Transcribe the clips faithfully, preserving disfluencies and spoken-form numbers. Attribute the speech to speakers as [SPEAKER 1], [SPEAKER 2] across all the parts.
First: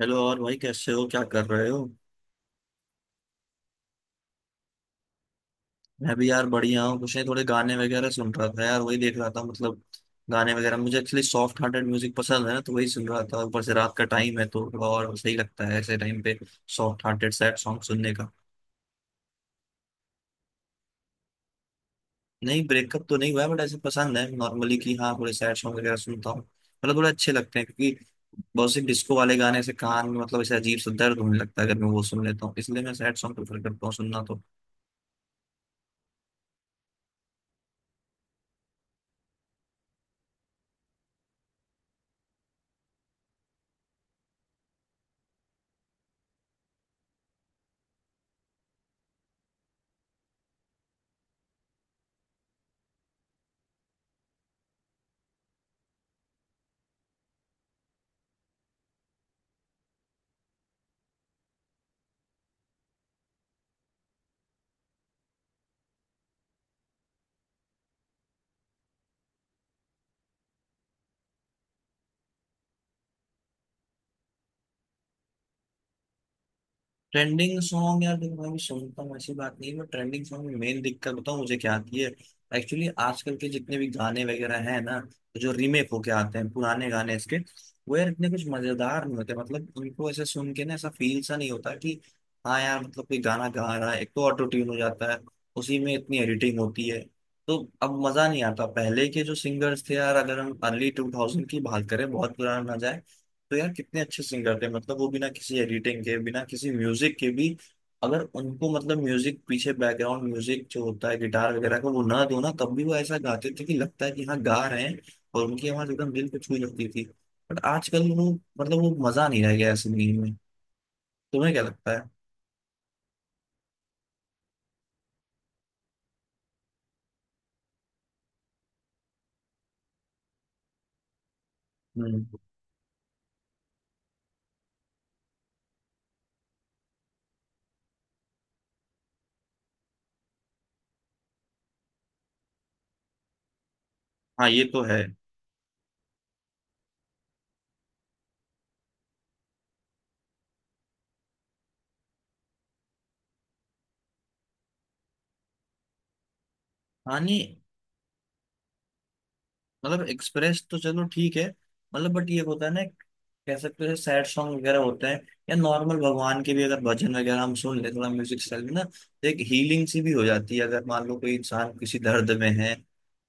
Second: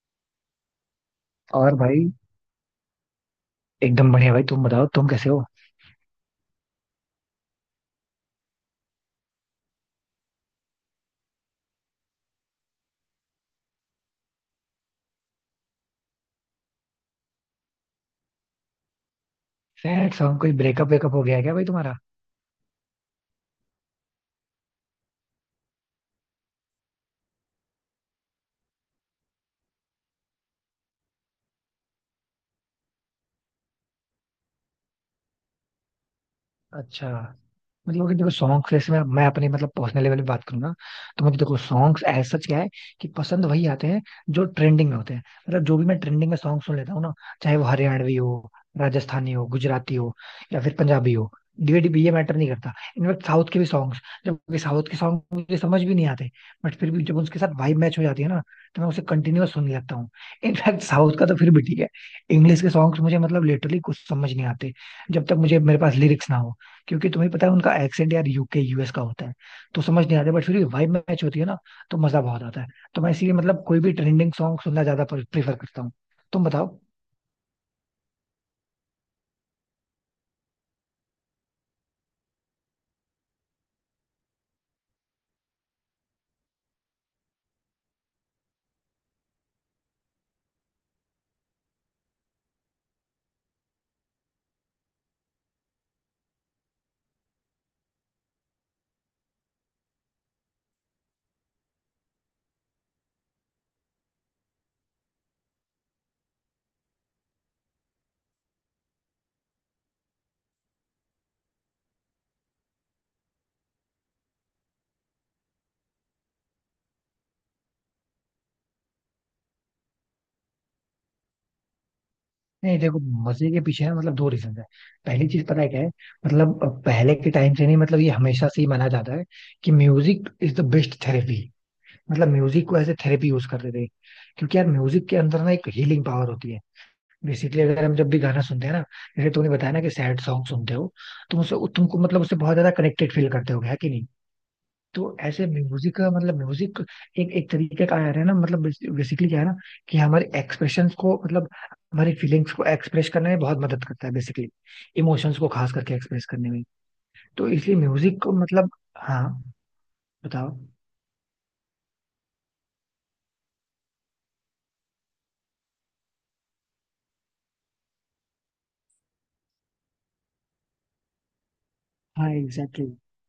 [SPEAKER 1] Hello. और भाई कैसे हो, क्या कर रहे
[SPEAKER 2] और
[SPEAKER 1] हो?
[SPEAKER 2] भाई। एकदम बढ़िया भाई। तुम बताओ तुम कैसे हो।
[SPEAKER 1] मैं भी यार बढ़िया हूँ। कुछ नहीं, थोड़े गाने वगैरह सुन रहा था यार। वही देख रहा था। मतलब गाने वगैरह मुझे एक्चुअली सॉफ्ट हार्टेड म्यूजिक पसंद है ना, तो वही सुन रहा था। ऊपर से रात का टाइम है तो थोड़ा और सही लगता है ऐसे टाइम पे सॉफ्ट हार्टेड सैड सॉन्ग सुनने का।
[SPEAKER 2] Sad song? कोई ब्रेकअप वेकअप हो गया है क्या भाई तुम्हारा?
[SPEAKER 1] नहीं, ब्रेकअप तो नहीं हुआ है, बट ऐसे पसंद है नॉर्मली। कि हाँ, थोड़े सैड सॉन्ग वगैरह सुनता हूँ। मतलब थोड़े अच्छे लगते हैं क्योंकि बहुत से डिस्को वाले गाने से कान में मतलब ऐसे अजीब सा दर्द होने लगता है अगर मैं वो सुन लेता हूँ। इसलिए मैं सैड सॉन्ग प्रेफर करता हूँ सुनना तो।
[SPEAKER 2] अच्छा। मतलब अगर देखो सॉन्ग्स, जैसे मैं मैं अपने मतलब पर्सनल लेवल पे बात करूँ ना, तो मुझे देखो सॉन्ग्स एज सच क्या है, कि पसंद वही आते हैं जो ट्रेंडिंग में होते हैं। मतलब जो भी मैं ट्रेंडिंग में सॉन्ग सुन लेता हूँ ना, चाहे वो हरियाणवी हो, राजस्थानी हो, गुजराती हो, या फिर पंजाबी हो, डिवेटिव, ये मैटर नहीं करता। इनफैक्ट साउथ के भी सॉन्ग्स, जबकि साउथ के सॉन्ग मुझे समझ भी नहीं आते, बट फिर भी जब उसके साथ वाइब मैच हो जाती है ना, तो मैं उसे कंटिन्यूअस सुनने लगता हूँ। इनफैक्ट साउथ का तो फिर भी ठीक है, इंग्लिश के सॉन्ग्स मुझे मतलब लिटरली कुछ समझ नहीं आते, जब तक मुझे मेरे पास लिरिक्स ना हो, क्योंकि तुम्हें पता है उनका एक्सेंट यार यू के यू एस का होता है, तो समझ नहीं आता। बट फिर भी वाइब मैच होती है ना, तो मजा बहुत आता है। तो मैं इसीलिए मतलब कोई भी ट्रेंडिंग सॉन्ग सुनना ज्यादा प्रेफर करता हूँ। तुम बताओ।
[SPEAKER 1] ट्रेंडिंग सॉन्ग यार देखो मैं भी सुनता हूँ, ऐसी बात नहीं है। बट ट्रेंडिंग सॉन्ग में मेन दिक्कत बताऊँ मुझे क्या आती है? एक्चुअली आजकल के जितने भी गाने वगैरह हैं ना, जो रीमेक होके आते हैं पुराने गाने इसके, वो यार इतने कुछ मजेदार नहीं होते। मतलब उनको ऐसे सुन के ना ऐसा फील सा नहीं होता कि हाँ यार मतलब कोई गाना गा रहा है। एक तो ऑटो ट्यून हो जाता है, उसी में इतनी एडिटिंग होती है, तो अब मजा नहीं आता। पहले के जो सिंगर्स थे यार, अगर हम अर्ली टू थाउजेंड की बात करें, बहुत पुराना ना जाए, तो यार कितने अच्छे सिंगर थे। मतलब वो बिना किसी एडिटिंग के, बिना किसी म्यूजिक के भी, अगर उनको मतलब म्यूजिक पीछे बैकग्राउंड म्यूजिक जो होता है गिटार वगैरह का, वो ना दो ना, तब भी वो ऐसा गाते थे कि लगता है कि हाँ गा रहे हैं। और उनकी आवाज एकदम दिल को छू जाती थी। बट आजकल वो मतलब वो मजा नहीं रह गया है सिंगिंग में। तुम्हें क्या लगता है?
[SPEAKER 2] नहीं देखो, मजे के पीछे है मतलब दो रीजन है। पहली चीज पता है क्या है? मतलब पहले के टाइम से नहीं, मतलब ये हमेशा से ही माना जाता है कि music is the best therapy.
[SPEAKER 1] Hmm.
[SPEAKER 2] मतलब म्यूजिक को एज ए थेरेपी यूज करते थे, क्योंकि यार म्यूजिक के अंदर ना एक हीलिंग पावर होती है। बेसिकली अगर हम जब भी गाना सुनते हैं ना, जैसे तूने बताया ना कि सैड सॉन्ग सुनते हो, तुम उससे तुमको मतलब उससे बहुत ज्यादा कनेक्टेड फील करते हो, है कि नहीं?
[SPEAKER 1] हाँ ये तो है।
[SPEAKER 2] तो ऐसे म्यूजिक का मतलब म्यूजिक एक एक तरीके का यार है ना, मतलब बेसिकली क्या है ना, कि हमारे एक्सप्रेशन को मतलब हमारी फीलिंग्स को एक्सप्रेस करने में बहुत मदद करता है बेसिकली। इमोशंस को खास करके एक्सप्रेस करने में,
[SPEAKER 1] हाँ, नहीं,
[SPEAKER 2] तो इसलिए म्यूजिक को मतलब, हाँ।
[SPEAKER 1] मतलब
[SPEAKER 2] बताओ।
[SPEAKER 1] एक्सप्रेस तो चलो ठीक है। मतलब बट ये होता है ना, कह सकते हो सैड सॉन्ग वगैरह होते हैं, या नॉर्मल भगवान के भी अगर भजन वगैरह हम सुन ले थोड़ा म्यूजिक स्टाइल में ना, तो एक हीलिंग सी भी हो जाती है अगर मान लो कोई इंसान किसी दर्द
[SPEAKER 2] हाँ,
[SPEAKER 1] में है
[SPEAKER 2] एग्जैक्टली,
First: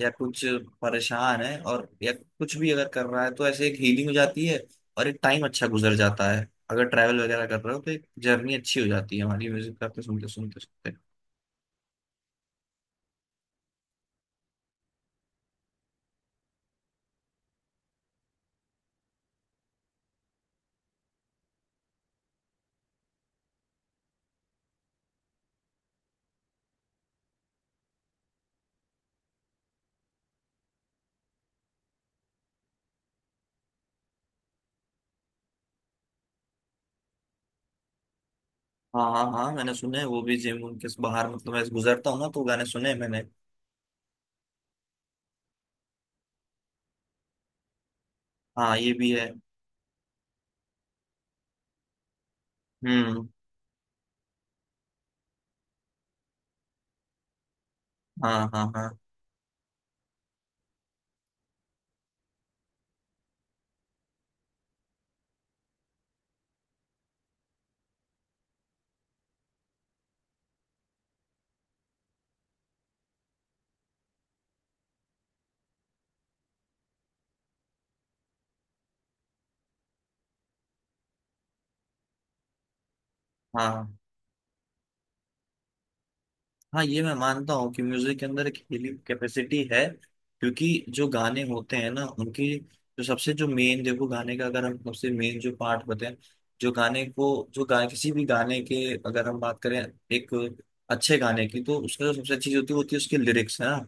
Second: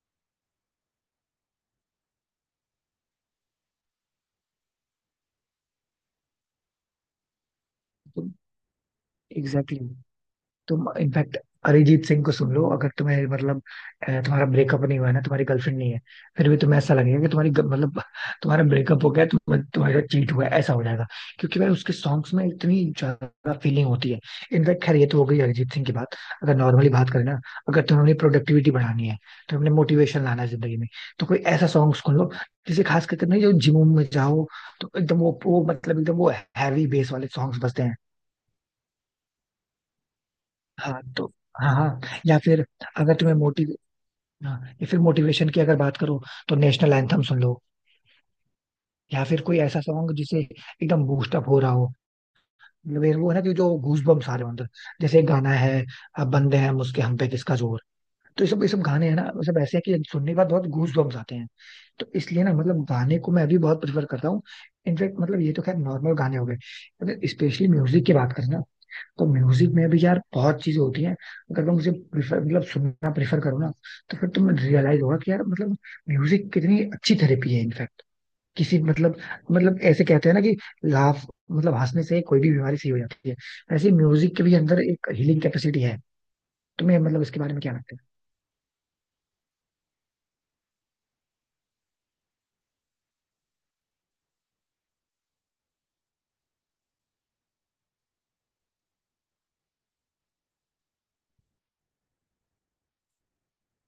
[SPEAKER 1] या कुछ परेशान है और या कुछ भी अगर कर रहा है तो ऐसे एक हीलिंग हो जाती है और एक टाइम अच्छा गुजर जाता है। अगर ट्रैवल वगैरह कर रहे हो तो एक जर्नी अच्छी हो जाती है हमारी
[SPEAKER 2] एग्जैक्टली।
[SPEAKER 1] म्यूजिक आपके सुनते सुनते
[SPEAKER 2] तुम
[SPEAKER 1] सुनते
[SPEAKER 2] इनफैक्ट अरिजीत सिंह को सुन लो अगर तुम्हें मतलब, अ, तुम्हारा ब्रेकअप नहीं हुआ है ना, तुम्हारी गर्लफ्रेंड नहीं है, फिर भी तुम्हें ऐसा लगेगा कि तुम्हारी ग- मतलब तुम्हारा ब्रेकअप हो गया, तुम तुम्हारा चीट हुआ है, ऐसा हो जाएगा, क्योंकि भाई उसके सॉन्ग्स में इतनी ज्यादा फीलिंग होती है। इनफैक्ट खैर ये तो हो गई अरिजीत सिंह की बात, अगर नॉर्मली बात करें ना, अगर तुम्हें अपनी प्रोडक्टिविटी बढ़ानी है, तुम्हें अपने मोटिवेशन लाना है जिंदगी में, तो कोई ऐसा सॉन्ग सुन लो जिसे खास करके, नहीं जो जिम में जाओ तो एकदम वो वो मतलब एकदम वो हैवी बेस वाले सॉन्ग्स बजते हैं।
[SPEAKER 1] हाँ हाँ हाँ, मैंने सुने हैं, वो भी जिम उनके
[SPEAKER 2] हाँ तो,
[SPEAKER 1] बाहर मतलब मैं
[SPEAKER 2] हाँ,
[SPEAKER 1] गुजरता
[SPEAKER 2] हाँ।
[SPEAKER 1] हूँ ना
[SPEAKER 2] या
[SPEAKER 1] तो गाने
[SPEAKER 2] फिर
[SPEAKER 1] सुने हैं
[SPEAKER 2] अगर
[SPEAKER 1] मैंने।
[SPEAKER 2] तुम्हें मोटिव हाँ, या फिर मोटिवेशन की अगर बात करो तो नेशनल एंथम सुन लो।
[SPEAKER 1] हाँ ये भी
[SPEAKER 2] या
[SPEAKER 1] है।
[SPEAKER 2] फिर कोई ऐसा सॉन्ग जिसे एकदम बूस्ट अप हो रहा हो, मतलब ये
[SPEAKER 1] हम्म।
[SPEAKER 2] वो है ना कि जो गूज बम्स आ रहे हो अंदर, जैसे एक गाना है, अब बंदे हैं मुझके हम पे किसका जोर। तो ये
[SPEAKER 1] हाँ
[SPEAKER 2] सब ये
[SPEAKER 1] हाँ
[SPEAKER 2] सब
[SPEAKER 1] हाँ।
[SPEAKER 2] गाने हैं ना, ये सब ऐसे हैं कि सुनने के बाद बहुत गूज बम्स आते हैं। तो इसलिए ना मतलब गाने को मैं अभी बहुत प्रिफर करता हूँ। इनफेक्ट मतलब ये तो खैर नॉर्मल गाने हो गए। अगर स्पेशली म्यूजिक की बात करें ना, तो म्यूजिक में भी यार बहुत चीजें होती हैं। अगर तुम उसे प्रिफर मतलब सुनना प्रेफर करो ना, तो फिर तुम्हें रियलाइज होगा कि यार मतलब म्यूजिक कितनी अच्छी थेरेपी है इनफैक्ट। किसी मतलब मतलब ऐसे कहते हैं ना कि लाफ, मतलब हंसने से कोई भी बीमारी सही हो जाती है।
[SPEAKER 1] हाँ,
[SPEAKER 2] ऐसे म्यूजिक के भी अंदर एक हीलिंग कैपेसिटी है।
[SPEAKER 1] हाँ
[SPEAKER 2] तुम्हें
[SPEAKER 1] ये मैं
[SPEAKER 2] मतलब इसके
[SPEAKER 1] मानता
[SPEAKER 2] बारे में
[SPEAKER 1] हूँ
[SPEAKER 2] क्या
[SPEAKER 1] कि
[SPEAKER 2] लगता
[SPEAKER 1] म्यूजिक के अंदर एक हीलिंग कैपेसिटी है। क्योंकि जो गाने होते हैं ना उनकी, जो सबसे जो मेन देखो गाने का अगर हम सबसे मेन जो पार्ट बताएं, जो गाने को जो गा किसी भी गाने के अगर हम बात करें, एक अच्छे गाने की, तो उसका जो सबसे अच्छी चीज होती है होती है उसकी लिरिक्स है ना।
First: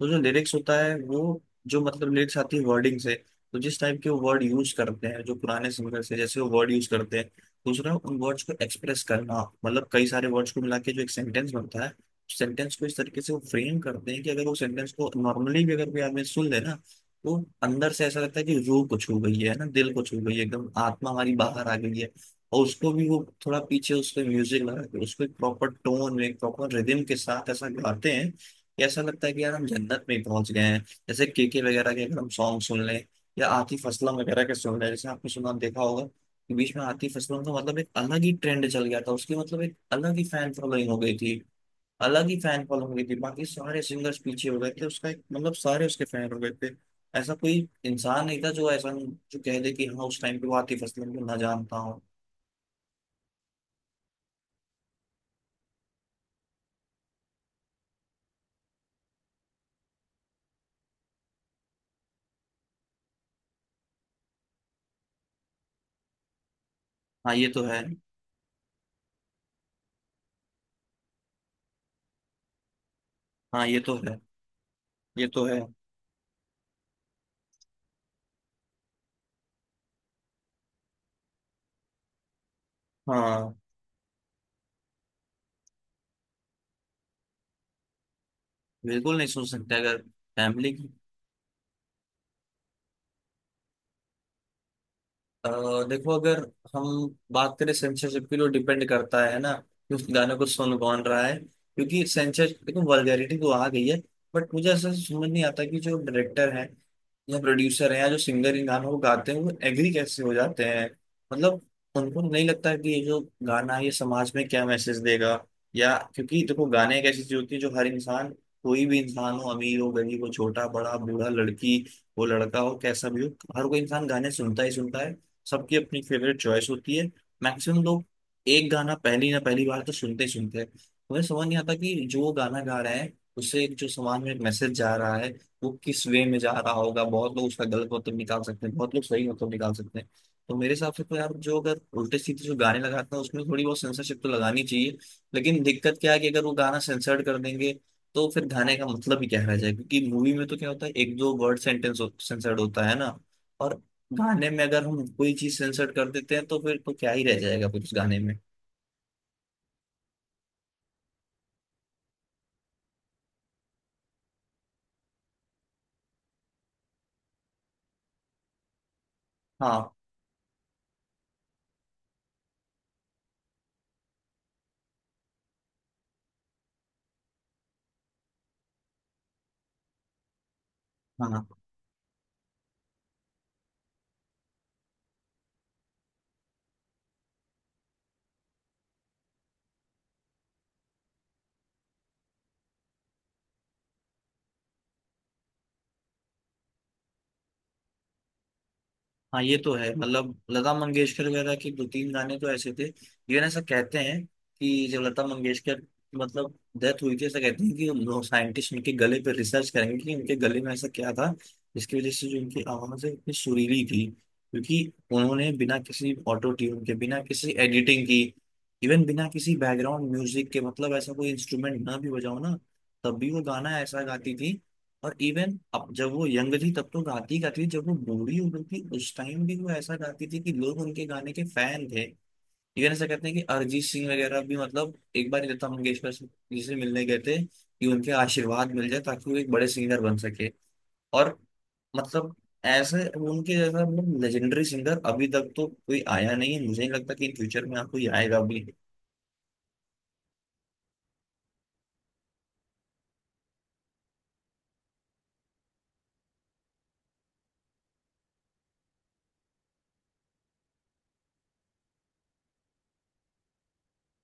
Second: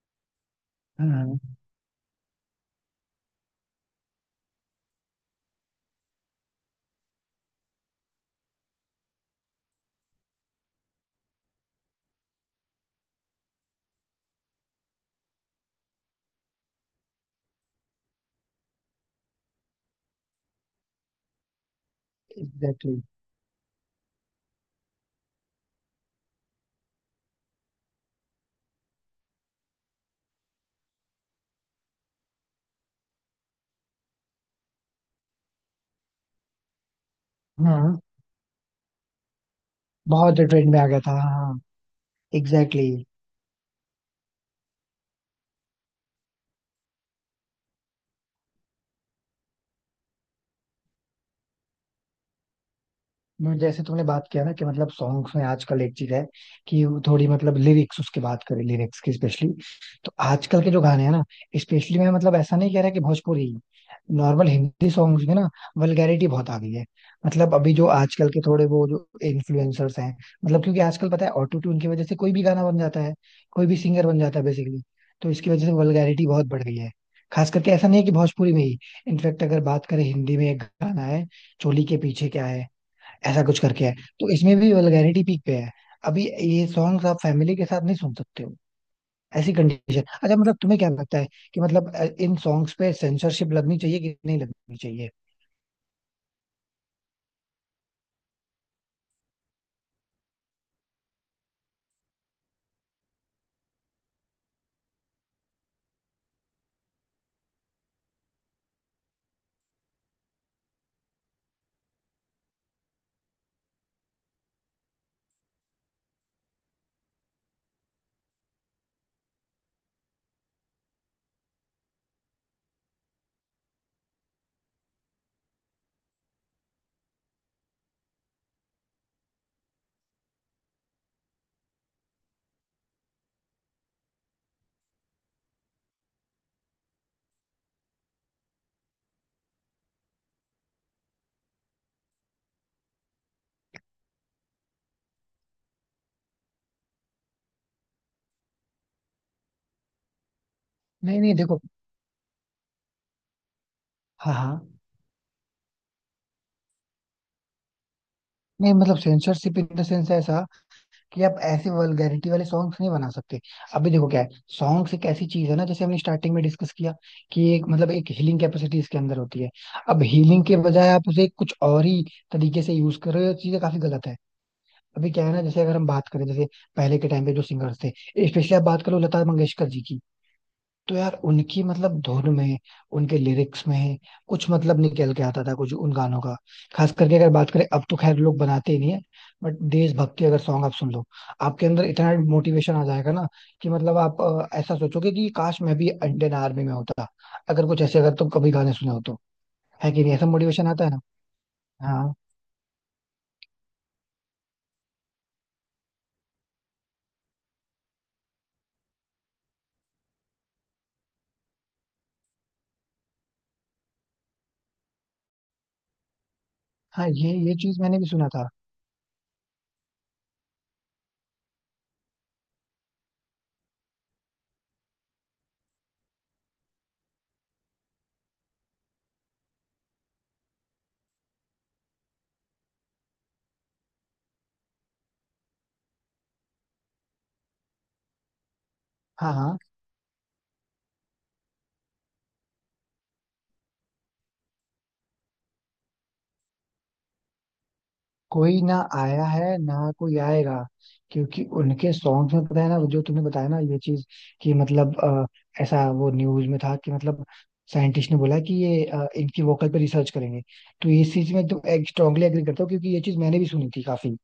[SPEAKER 1] तो जो लिरिक्स होता है,
[SPEAKER 2] है?
[SPEAKER 1] वो
[SPEAKER 2] हाँ,
[SPEAKER 1] जो मतलब लिरिक्स आती है वर्डिंग से। तो जिस टाइप के वो वर्ड यूज करते हैं जो पुराने सिंगर्स है, जैसे वो वर्ड यूज करते हैं, दूसरा उन वर्ड्स को एक्सप्रेस करना, मतलब कई सारे वर्ड्स को मिला के जो एक सेंटेंस बनता है, सेंटेंस को इस तरीके से वो फ्रेम करते हैं कि अगर वो सेंटेंस को नॉर्मली भी अगर कोई आदमी सुन ले ना, तो अंदर से ऐसा लगता है कि रूह को छू गई है ना, दिल को छू गई है, एकदम आत्मा हमारी बाहर आ गई है। और उसको
[SPEAKER 2] एग्जैक्टली।
[SPEAKER 1] भी वो थोड़ा पीछे उसके म्यूजिक लगा के, उसको एक प्रॉपर टोन में प्रॉपर रिदम के साथ ऐसा गाते हैं कि ऐसा लगता है कि यार हम जन्नत में ही पहुंच गए हैं। जैसे केके वगैरह के अगर हम सॉन्ग सुन लें, या आतिफ असलम वगैरह के सुन लें, जैसे आपने सुना देखा होगा कि बीच में आतिफ असलम का मतलब एक
[SPEAKER 2] हाँ,
[SPEAKER 1] अलग ही ट्रेंड चल गया था, उसकी मतलब एक अलग ही
[SPEAKER 2] बहुत
[SPEAKER 1] फैन
[SPEAKER 2] ट्रेंड में आ
[SPEAKER 1] फॉलोइंग हो
[SPEAKER 2] गया था,
[SPEAKER 1] गई थी।
[SPEAKER 2] हाँ।
[SPEAKER 1] अलग ही फैन फॉलोइंग
[SPEAKER 2] एग्जैक्टली।
[SPEAKER 1] हो गई थी, बाकी सारे सिंगर्स पीछे हो गए थे, उसका एक मतलब सारे उसके फैन हो गए थे। ऐसा कोई इंसान नहीं था जो ऐसा, जो कह दे कि हाँ उस टाइम पे वो आतिफ असलम को ना जानता हूँ।
[SPEAKER 2] मैं- जैसे तुमने बात किया ना कि मतलब सॉन्ग्स में आजकल एक चीज है, कि वो थोड़ी मतलब लिरिक्स, उसके बात करें लिरिक्स की स्पेशली। तो आजकल के जो गाने हैं ना, स्पेशली मैं मतलब ऐसा नहीं कह रहा कि भोजपुरी, नॉर्मल हिंदी सॉन्ग्स में ना वल्गैरिटी बहुत आ गई है।
[SPEAKER 1] हाँ ये
[SPEAKER 2] मतलब
[SPEAKER 1] तो
[SPEAKER 2] अभी
[SPEAKER 1] है।
[SPEAKER 2] जो आजकल के थोड़े वो जो इन्फ्लुएंसर्स हैं, मतलब क्योंकि आजकल पता है ऑटो ट्यून की वजह से कोई भी गाना बन जाता है,
[SPEAKER 1] हाँ
[SPEAKER 2] कोई भी
[SPEAKER 1] ये तो
[SPEAKER 2] सिंगर
[SPEAKER 1] है।
[SPEAKER 2] बन जाता है बेसिकली।
[SPEAKER 1] ये
[SPEAKER 2] तो
[SPEAKER 1] तो
[SPEAKER 2] इसकी
[SPEAKER 1] है।
[SPEAKER 2] वजह से वल्गैरिटी बहुत बढ़ गई है, खास करके ऐसा नहीं है कि भोजपुरी में ही। इनफैक्ट अगर बात करें हिंदी में एक गाना है, चोली के पीछे क्या है, ऐसा
[SPEAKER 1] हाँ
[SPEAKER 2] कुछ करके है, तो इसमें भी वल्गैरिटी पीक पे है। अभी ये सॉन्ग्स आप फैमिली के साथ नहीं सुन सकते हो,
[SPEAKER 1] बिल्कुल नहीं सोच
[SPEAKER 2] ऐसी
[SPEAKER 1] सकते। अगर
[SPEAKER 2] कंडीशन। अच्छा मतलब
[SPEAKER 1] फैमिली
[SPEAKER 2] तुम्हें
[SPEAKER 1] की
[SPEAKER 2] क्या लगता है कि मतलब अ, इन सॉन्ग्स पे सेंसरशिप लगनी चाहिए कि नहीं लगनी चाहिए?
[SPEAKER 1] अ, देखो, अगर हम बात करें सेंसरशिप की, तो डिपेंड करता है ना कि उस गाने को सुन कौन रहा है। क्योंकि सेंसर देखो, वल्गैरिटी तो आ गई है। बट मुझे ऐसा समझ नहीं आता कि जो डायरेक्टर है या प्रोड्यूसर हैं या जो सिंगर इन गानों को गाते हैं वो एग्री कैसे हो जाते हैं। मतलब उनको नहीं लगता कि ये जो गाना है ये समाज में क्या मैसेज देगा? या क्योंकि देखो, गाने एक ऐसी चीज होती है जो हर इंसान, कोई भी इंसान हो, अमीर हो गरीब हो छोटा बड़ा बूढ़ा, लड़की हो लड़का हो, कैसा भी हो, हर कोई इंसान गाने सुनता ही सुनता है। सबकी अपनी फेवरेट चॉइस होती है। मैक्सिमम लोग एक गाना पहली ना पहली बार तो सुनते ही सुनते हैं। मुझे समझ नहीं आता कि जो गाना गा रहे हैं उससे जो समाज में एक मैसेज जा रहा है वो किस वे में जा रहा होगा। बहुत लोग उसका गलत मतलब निकाल सकते हैं, बहुत लोग सही मतलब निकाल सकते हैं। तो मेरे हिसाब से तो यार जो अगर उल्टे सीधे जो गाने लगाते हैं उसमें थोड़ी बहुत सेंसरशिप तो लगानी चाहिए। लेकिन दिक्कत क्या है कि अगर वो गाना सेंसर्ड कर देंगे तो फिर गाने का मतलब ही क्या रह जाएगा? क्योंकि मूवी में तो क्या होता है, एक
[SPEAKER 2] नहीं,
[SPEAKER 1] दो
[SPEAKER 2] नहीं,
[SPEAKER 1] वर्ड
[SPEAKER 2] देखो।
[SPEAKER 1] सेंटेंस सेंसर्ड होता है ना, और
[SPEAKER 2] हाँ,
[SPEAKER 1] गाने में
[SPEAKER 2] हाँ।
[SPEAKER 1] अगर हम कोई चीज सेंसर्ड कर देते हैं तो फिर तो क्या ही रह जाएगा फिर उस गाने में।
[SPEAKER 2] नहीं मतलब सेंसरशिप इन द सेंस ऐसा, कि आप ऐसे वल्गैरिटी वाले सॉन्ग्स नहीं बना सकते। अभी देखो क्या है, सॉन्ग्स एक ऐसी चीज है ना, जैसे हमने स्टार्टिंग में डिस्कस किया कि एक मतलब एक हीलिंग कैपेसिटी इसके अंदर होती है।
[SPEAKER 1] हाँ
[SPEAKER 2] अब हीलिंग के बजाय आप उसे कुछ और ही तरीके से यूज कर रहे हो, चीजें काफी गलत है। अभी क्या है ना, जैसे अगर हम बात करें, जैसे पहले के टाइम पे जो सिंगर्स थे, स्पेशली आप बात करो लता मंगेशकर जी की, तो यार
[SPEAKER 1] हाँ
[SPEAKER 2] उनकी मतलब धुन में, उनके लिरिक्स में, कुछ मतलब निकल के आता था कुछ उन गानों का। खास करके अगर बात करें, अब तो खैर लोग बनाते ही नहीं है। बट देशभक्ति अगर सॉन्ग आप सुन लो, आपके अंदर इतना मोटिवेशन आ जाएगा ना, कि मतलब आप अ, ऐसा सोचोगे कि काश मैं भी इंडियन आर्मी में होता। अगर कुछ ऐसे अगर तुम कभी गाने सुने हो तो,
[SPEAKER 1] हाँ ये तो
[SPEAKER 2] है
[SPEAKER 1] है।
[SPEAKER 2] कि नहीं, ऐसा
[SPEAKER 1] मतलब
[SPEAKER 2] मोटिवेशन
[SPEAKER 1] लता
[SPEAKER 2] आता है ना?
[SPEAKER 1] मंगेशकर वगैरह के दो तीन
[SPEAKER 2] हाँ,
[SPEAKER 1] गाने तो ऐसे थे। इवन ऐसा कहते हैं कि जब लता मंगेशकर मतलब डेथ हुई थी, ऐसा कहते हैं कि लोग साइंटिस्ट उनके गले पर रिसर्च करेंगे कि उनके गले में ऐसा क्या था जिसकी वजह से जो उनकी आवाज है इतनी सुरीली थी। क्योंकि उन्होंने बिना किसी ऑटो ट्यून के,
[SPEAKER 2] हाँ।
[SPEAKER 1] बिना
[SPEAKER 2] ये
[SPEAKER 1] किसी
[SPEAKER 2] ये चीज मैंने
[SPEAKER 1] एडिटिंग
[SPEAKER 2] भी
[SPEAKER 1] की,
[SPEAKER 2] सुना था,
[SPEAKER 1] इवन बिना किसी बैकग्राउंड म्यूजिक के, मतलब ऐसा कोई इंस्ट्रूमेंट ना भी बजाओ ना, तब भी वो गाना ऐसा गाती थी। और इवन अब, जब वो यंग थी तब तो गाती गाती थी, जब वो बूढ़ी हो गई थी उस टाइम भी वो ऐसा गाती थी कि लोग उनके गाने के फैन थे। इवन ऐसा कहते हैं कि अरिजीत सिंह वगैरह भी मतलब एक बार लता मंगेशकर से- जी से मिलने गए थे कि उनके आशीर्वाद मिल जाए ताकि
[SPEAKER 2] हाँ,
[SPEAKER 1] वो एक
[SPEAKER 2] हाँ।
[SPEAKER 1] बड़े सिंगर बन सके। और मतलब ऐसे उनके जैसा मतलब लेजेंडरी सिंगर अभी तक तो कोई आया नहीं है, मुझे नहीं लगता कि इन फ्यूचर में आपको कोई आएगा
[SPEAKER 2] कोई
[SPEAKER 1] भी।
[SPEAKER 2] ना आया है ना, कोई आएगा, क्योंकि उनके सॉन्ग्स में पता है ना वो जो तुमने बताया ना ये चीज, कि मतलब अ, ऐसा वो न्यूज में था कि मतलब साइंटिस्ट ने बोला कि ये अ, इनकी वोकल पे रिसर्च करेंगे, तो इस चीज में तुम स्ट्रांगली एग्री करता हो, क्योंकि ये चीज मैंने भी सुनी थी काफी,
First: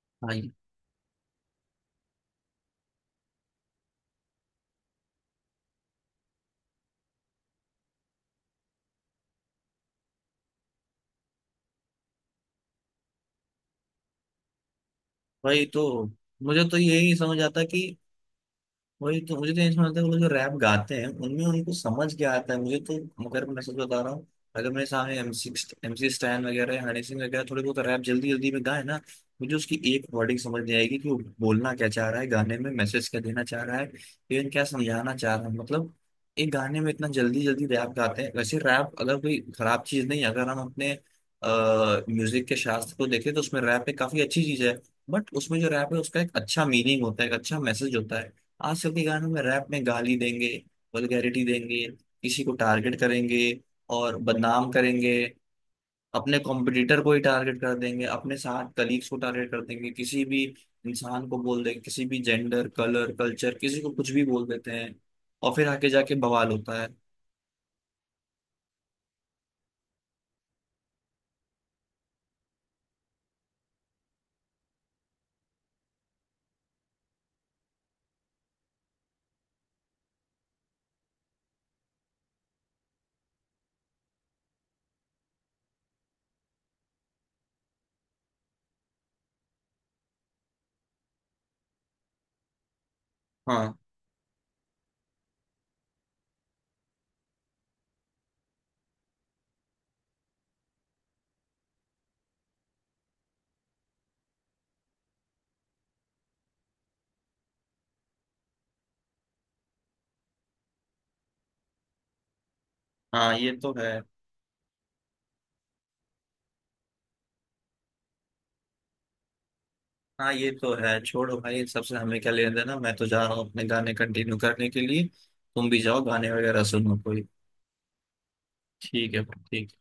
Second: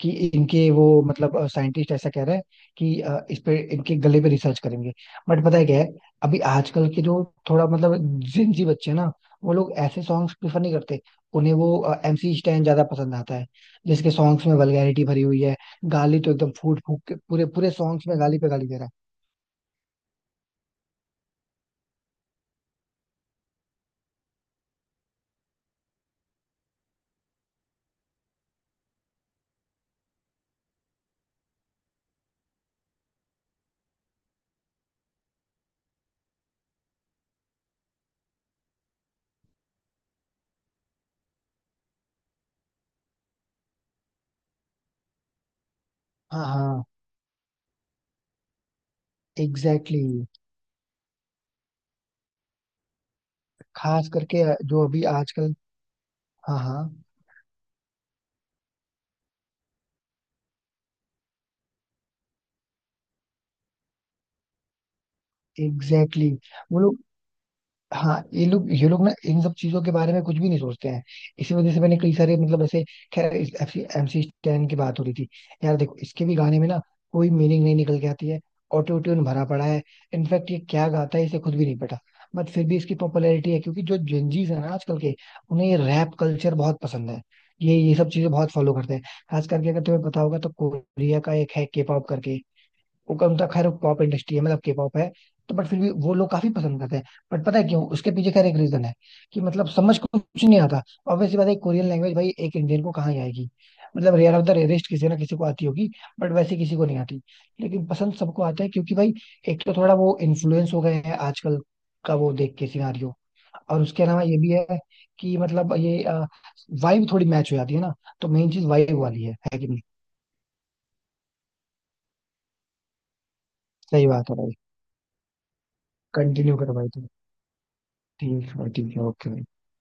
[SPEAKER 2] कि
[SPEAKER 1] भाई।
[SPEAKER 2] इनके वो मतलब साइंटिस्ट ऐसा कह रहा है कि अ, इस पे इनके गले पे रिसर्च करेंगे। बट पता है क्या है, अभी आजकल के जो थोड़ा मतलब जिनजी बच्चे हैं ना, वो लोग ऐसे सॉन्ग्स प्रिफर नहीं करते। उन्हें वो एम सी स्टैन ज्यादा पसंद आता है, जिसके सॉन्ग्स में वल्गैरिटी भरी हुई है।
[SPEAKER 1] भाई तो
[SPEAKER 2] गाली तो एकदम
[SPEAKER 1] मुझे तो
[SPEAKER 2] फूट
[SPEAKER 1] यही
[SPEAKER 2] फूट
[SPEAKER 1] नहीं
[SPEAKER 2] के
[SPEAKER 1] समझ
[SPEAKER 2] पूरे
[SPEAKER 1] आता
[SPEAKER 2] पूरे
[SPEAKER 1] कि,
[SPEAKER 2] सॉन्ग्स में गाली पे गाली दे रहा है।
[SPEAKER 1] वही तो मुझे तो ये समझता है वो लोग जो रैप गाते हैं उनमें उनको समझ क्या आता है मुझे तो। अगर मैं सच बता रहा हूँ, अगर मेरे सामने M six M C Stan वगैरह या हनी सिंह वगैरह थोड़े बहुत रैप जल्दी जल्दी में गाए ना, मुझे उसकी एक वर्डिंग समझ नहीं आएगी कि वो बोलना क्या चाह रहा है, गाने में मैसेज क्या देना चाह रहा है, इवन क्या समझाना चाह रहा है। मतलब एक गाने में इतना जल्दी जल्दी रैप गाते हैं। वैसे रैप अगर कोई खराब चीज नहीं है, अगर हम अपने म्यूजिक के शास्त्र को देखें तो उसमें रैप एक काफी अच्छी चीज है। बट उसमें जो रैप है उसका एक
[SPEAKER 2] हाँ,
[SPEAKER 1] अच्छा
[SPEAKER 2] हाँ,
[SPEAKER 1] मीनिंग होता है, एक अच्छा मैसेज होता है। आजकल के गानों में रैप में
[SPEAKER 2] एग्जैक्टली
[SPEAKER 1] गाली
[SPEAKER 2] exactly।
[SPEAKER 1] देंगे, वल्गैरिटी देंगे, किसी को टारगेट करेंगे
[SPEAKER 2] खास
[SPEAKER 1] और
[SPEAKER 2] करके
[SPEAKER 1] बदनाम
[SPEAKER 2] जो अभी
[SPEAKER 1] करेंगे,
[SPEAKER 2] आजकल,
[SPEAKER 1] अपने
[SPEAKER 2] हाँ, हाँ,
[SPEAKER 1] कॉम्पिटिटर को ही टारगेट कर देंगे, अपने साथ कलीग्स को टारगेट कर देंगे, किसी भी इंसान को बोल देंगे, किसी भी जेंडर कलर कल्चर किसी को कुछ भी बोल देते हैं और फिर आके जाके
[SPEAKER 2] एग्जैक्टली
[SPEAKER 1] बवाल
[SPEAKER 2] exactly। वो
[SPEAKER 1] होता है।
[SPEAKER 2] लोग, हाँ। ये लोग ये लोग ना इन सब चीजों के बारे में कुछ भी नहीं सोचते हैं। इसी वजह से मैंने कई सारे मतलब ऐसे, खैर एम सी स्टैन की बात हो रही थी। यार देखो इसके भी गाने में ना कोई मीनिंग नहीं निकल के आती है, ऑटो ट्यून भरा पड़ा है। इनफैक्ट ये क्या गाता है इसे खुद भी नहीं पता, बट फिर भी इसकी पॉपुलैरिटी है, क्योंकि जो जेंजीज है ना आजकल के, उन्हें ये रैप कल्चर बहुत पसंद है। ये ये सब चीजें बहुत फॉलो करते हैं। खास करके अगर तुम्हें पता होगा तो कोरिया का एक है, के पॉप करके। उनका उनका खैर
[SPEAKER 1] हाँ
[SPEAKER 2] पॉप इंडस्ट्री है मतलब के पॉप है, तो बट फिर भी वो लोग काफी पसंद करते हैं। बट पता है क्यों, उसके पीछे खैर एक रीजन है, कि मतलब समझ को कुछ नहीं आता। ऑब्वियसली बात है कोरियन लैंग्वेज भाई एक इंडियन को कहाँ ही आएगी, मतलब रेयर ऑफ द रेयरेस्ट किसी ना किसी को आती होगी, बट वैसे किसी को नहीं आती। लेकिन पसंद सबको आता है, क्योंकि भाई एक तो थोड़ा वो इन्फ्लुएंस हो गए हैं आजकल का वो देख के सिनारियो,
[SPEAKER 1] हाँ ये तो
[SPEAKER 2] और
[SPEAKER 1] है।
[SPEAKER 2] उसके अलावा ये भी है कि मतलब ये वाइब थोड़ी मैच हो जाती है ना, तो मेन चीज वाइब वाली है है कि नहीं?
[SPEAKER 1] हाँ ये तो है, छोड़ो भाई, सबसे हमें क्या लेना देना। मैं तो जा रहा हूँ अपने गाने
[SPEAKER 2] सही बात
[SPEAKER 1] कंटिन्यू
[SPEAKER 2] है भाई।
[SPEAKER 1] करने के लिए। तुम भी जाओ, गाने
[SPEAKER 2] कंटिन्यू
[SPEAKER 1] वगैरह
[SPEAKER 2] करो भाई।
[SPEAKER 1] सुनो कोई।
[SPEAKER 2] ठीक है, ठीक है,
[SPEAKER 1] ठीक है
[SPEAKER 2] ओके।
[SPEAKER 1] ठीक।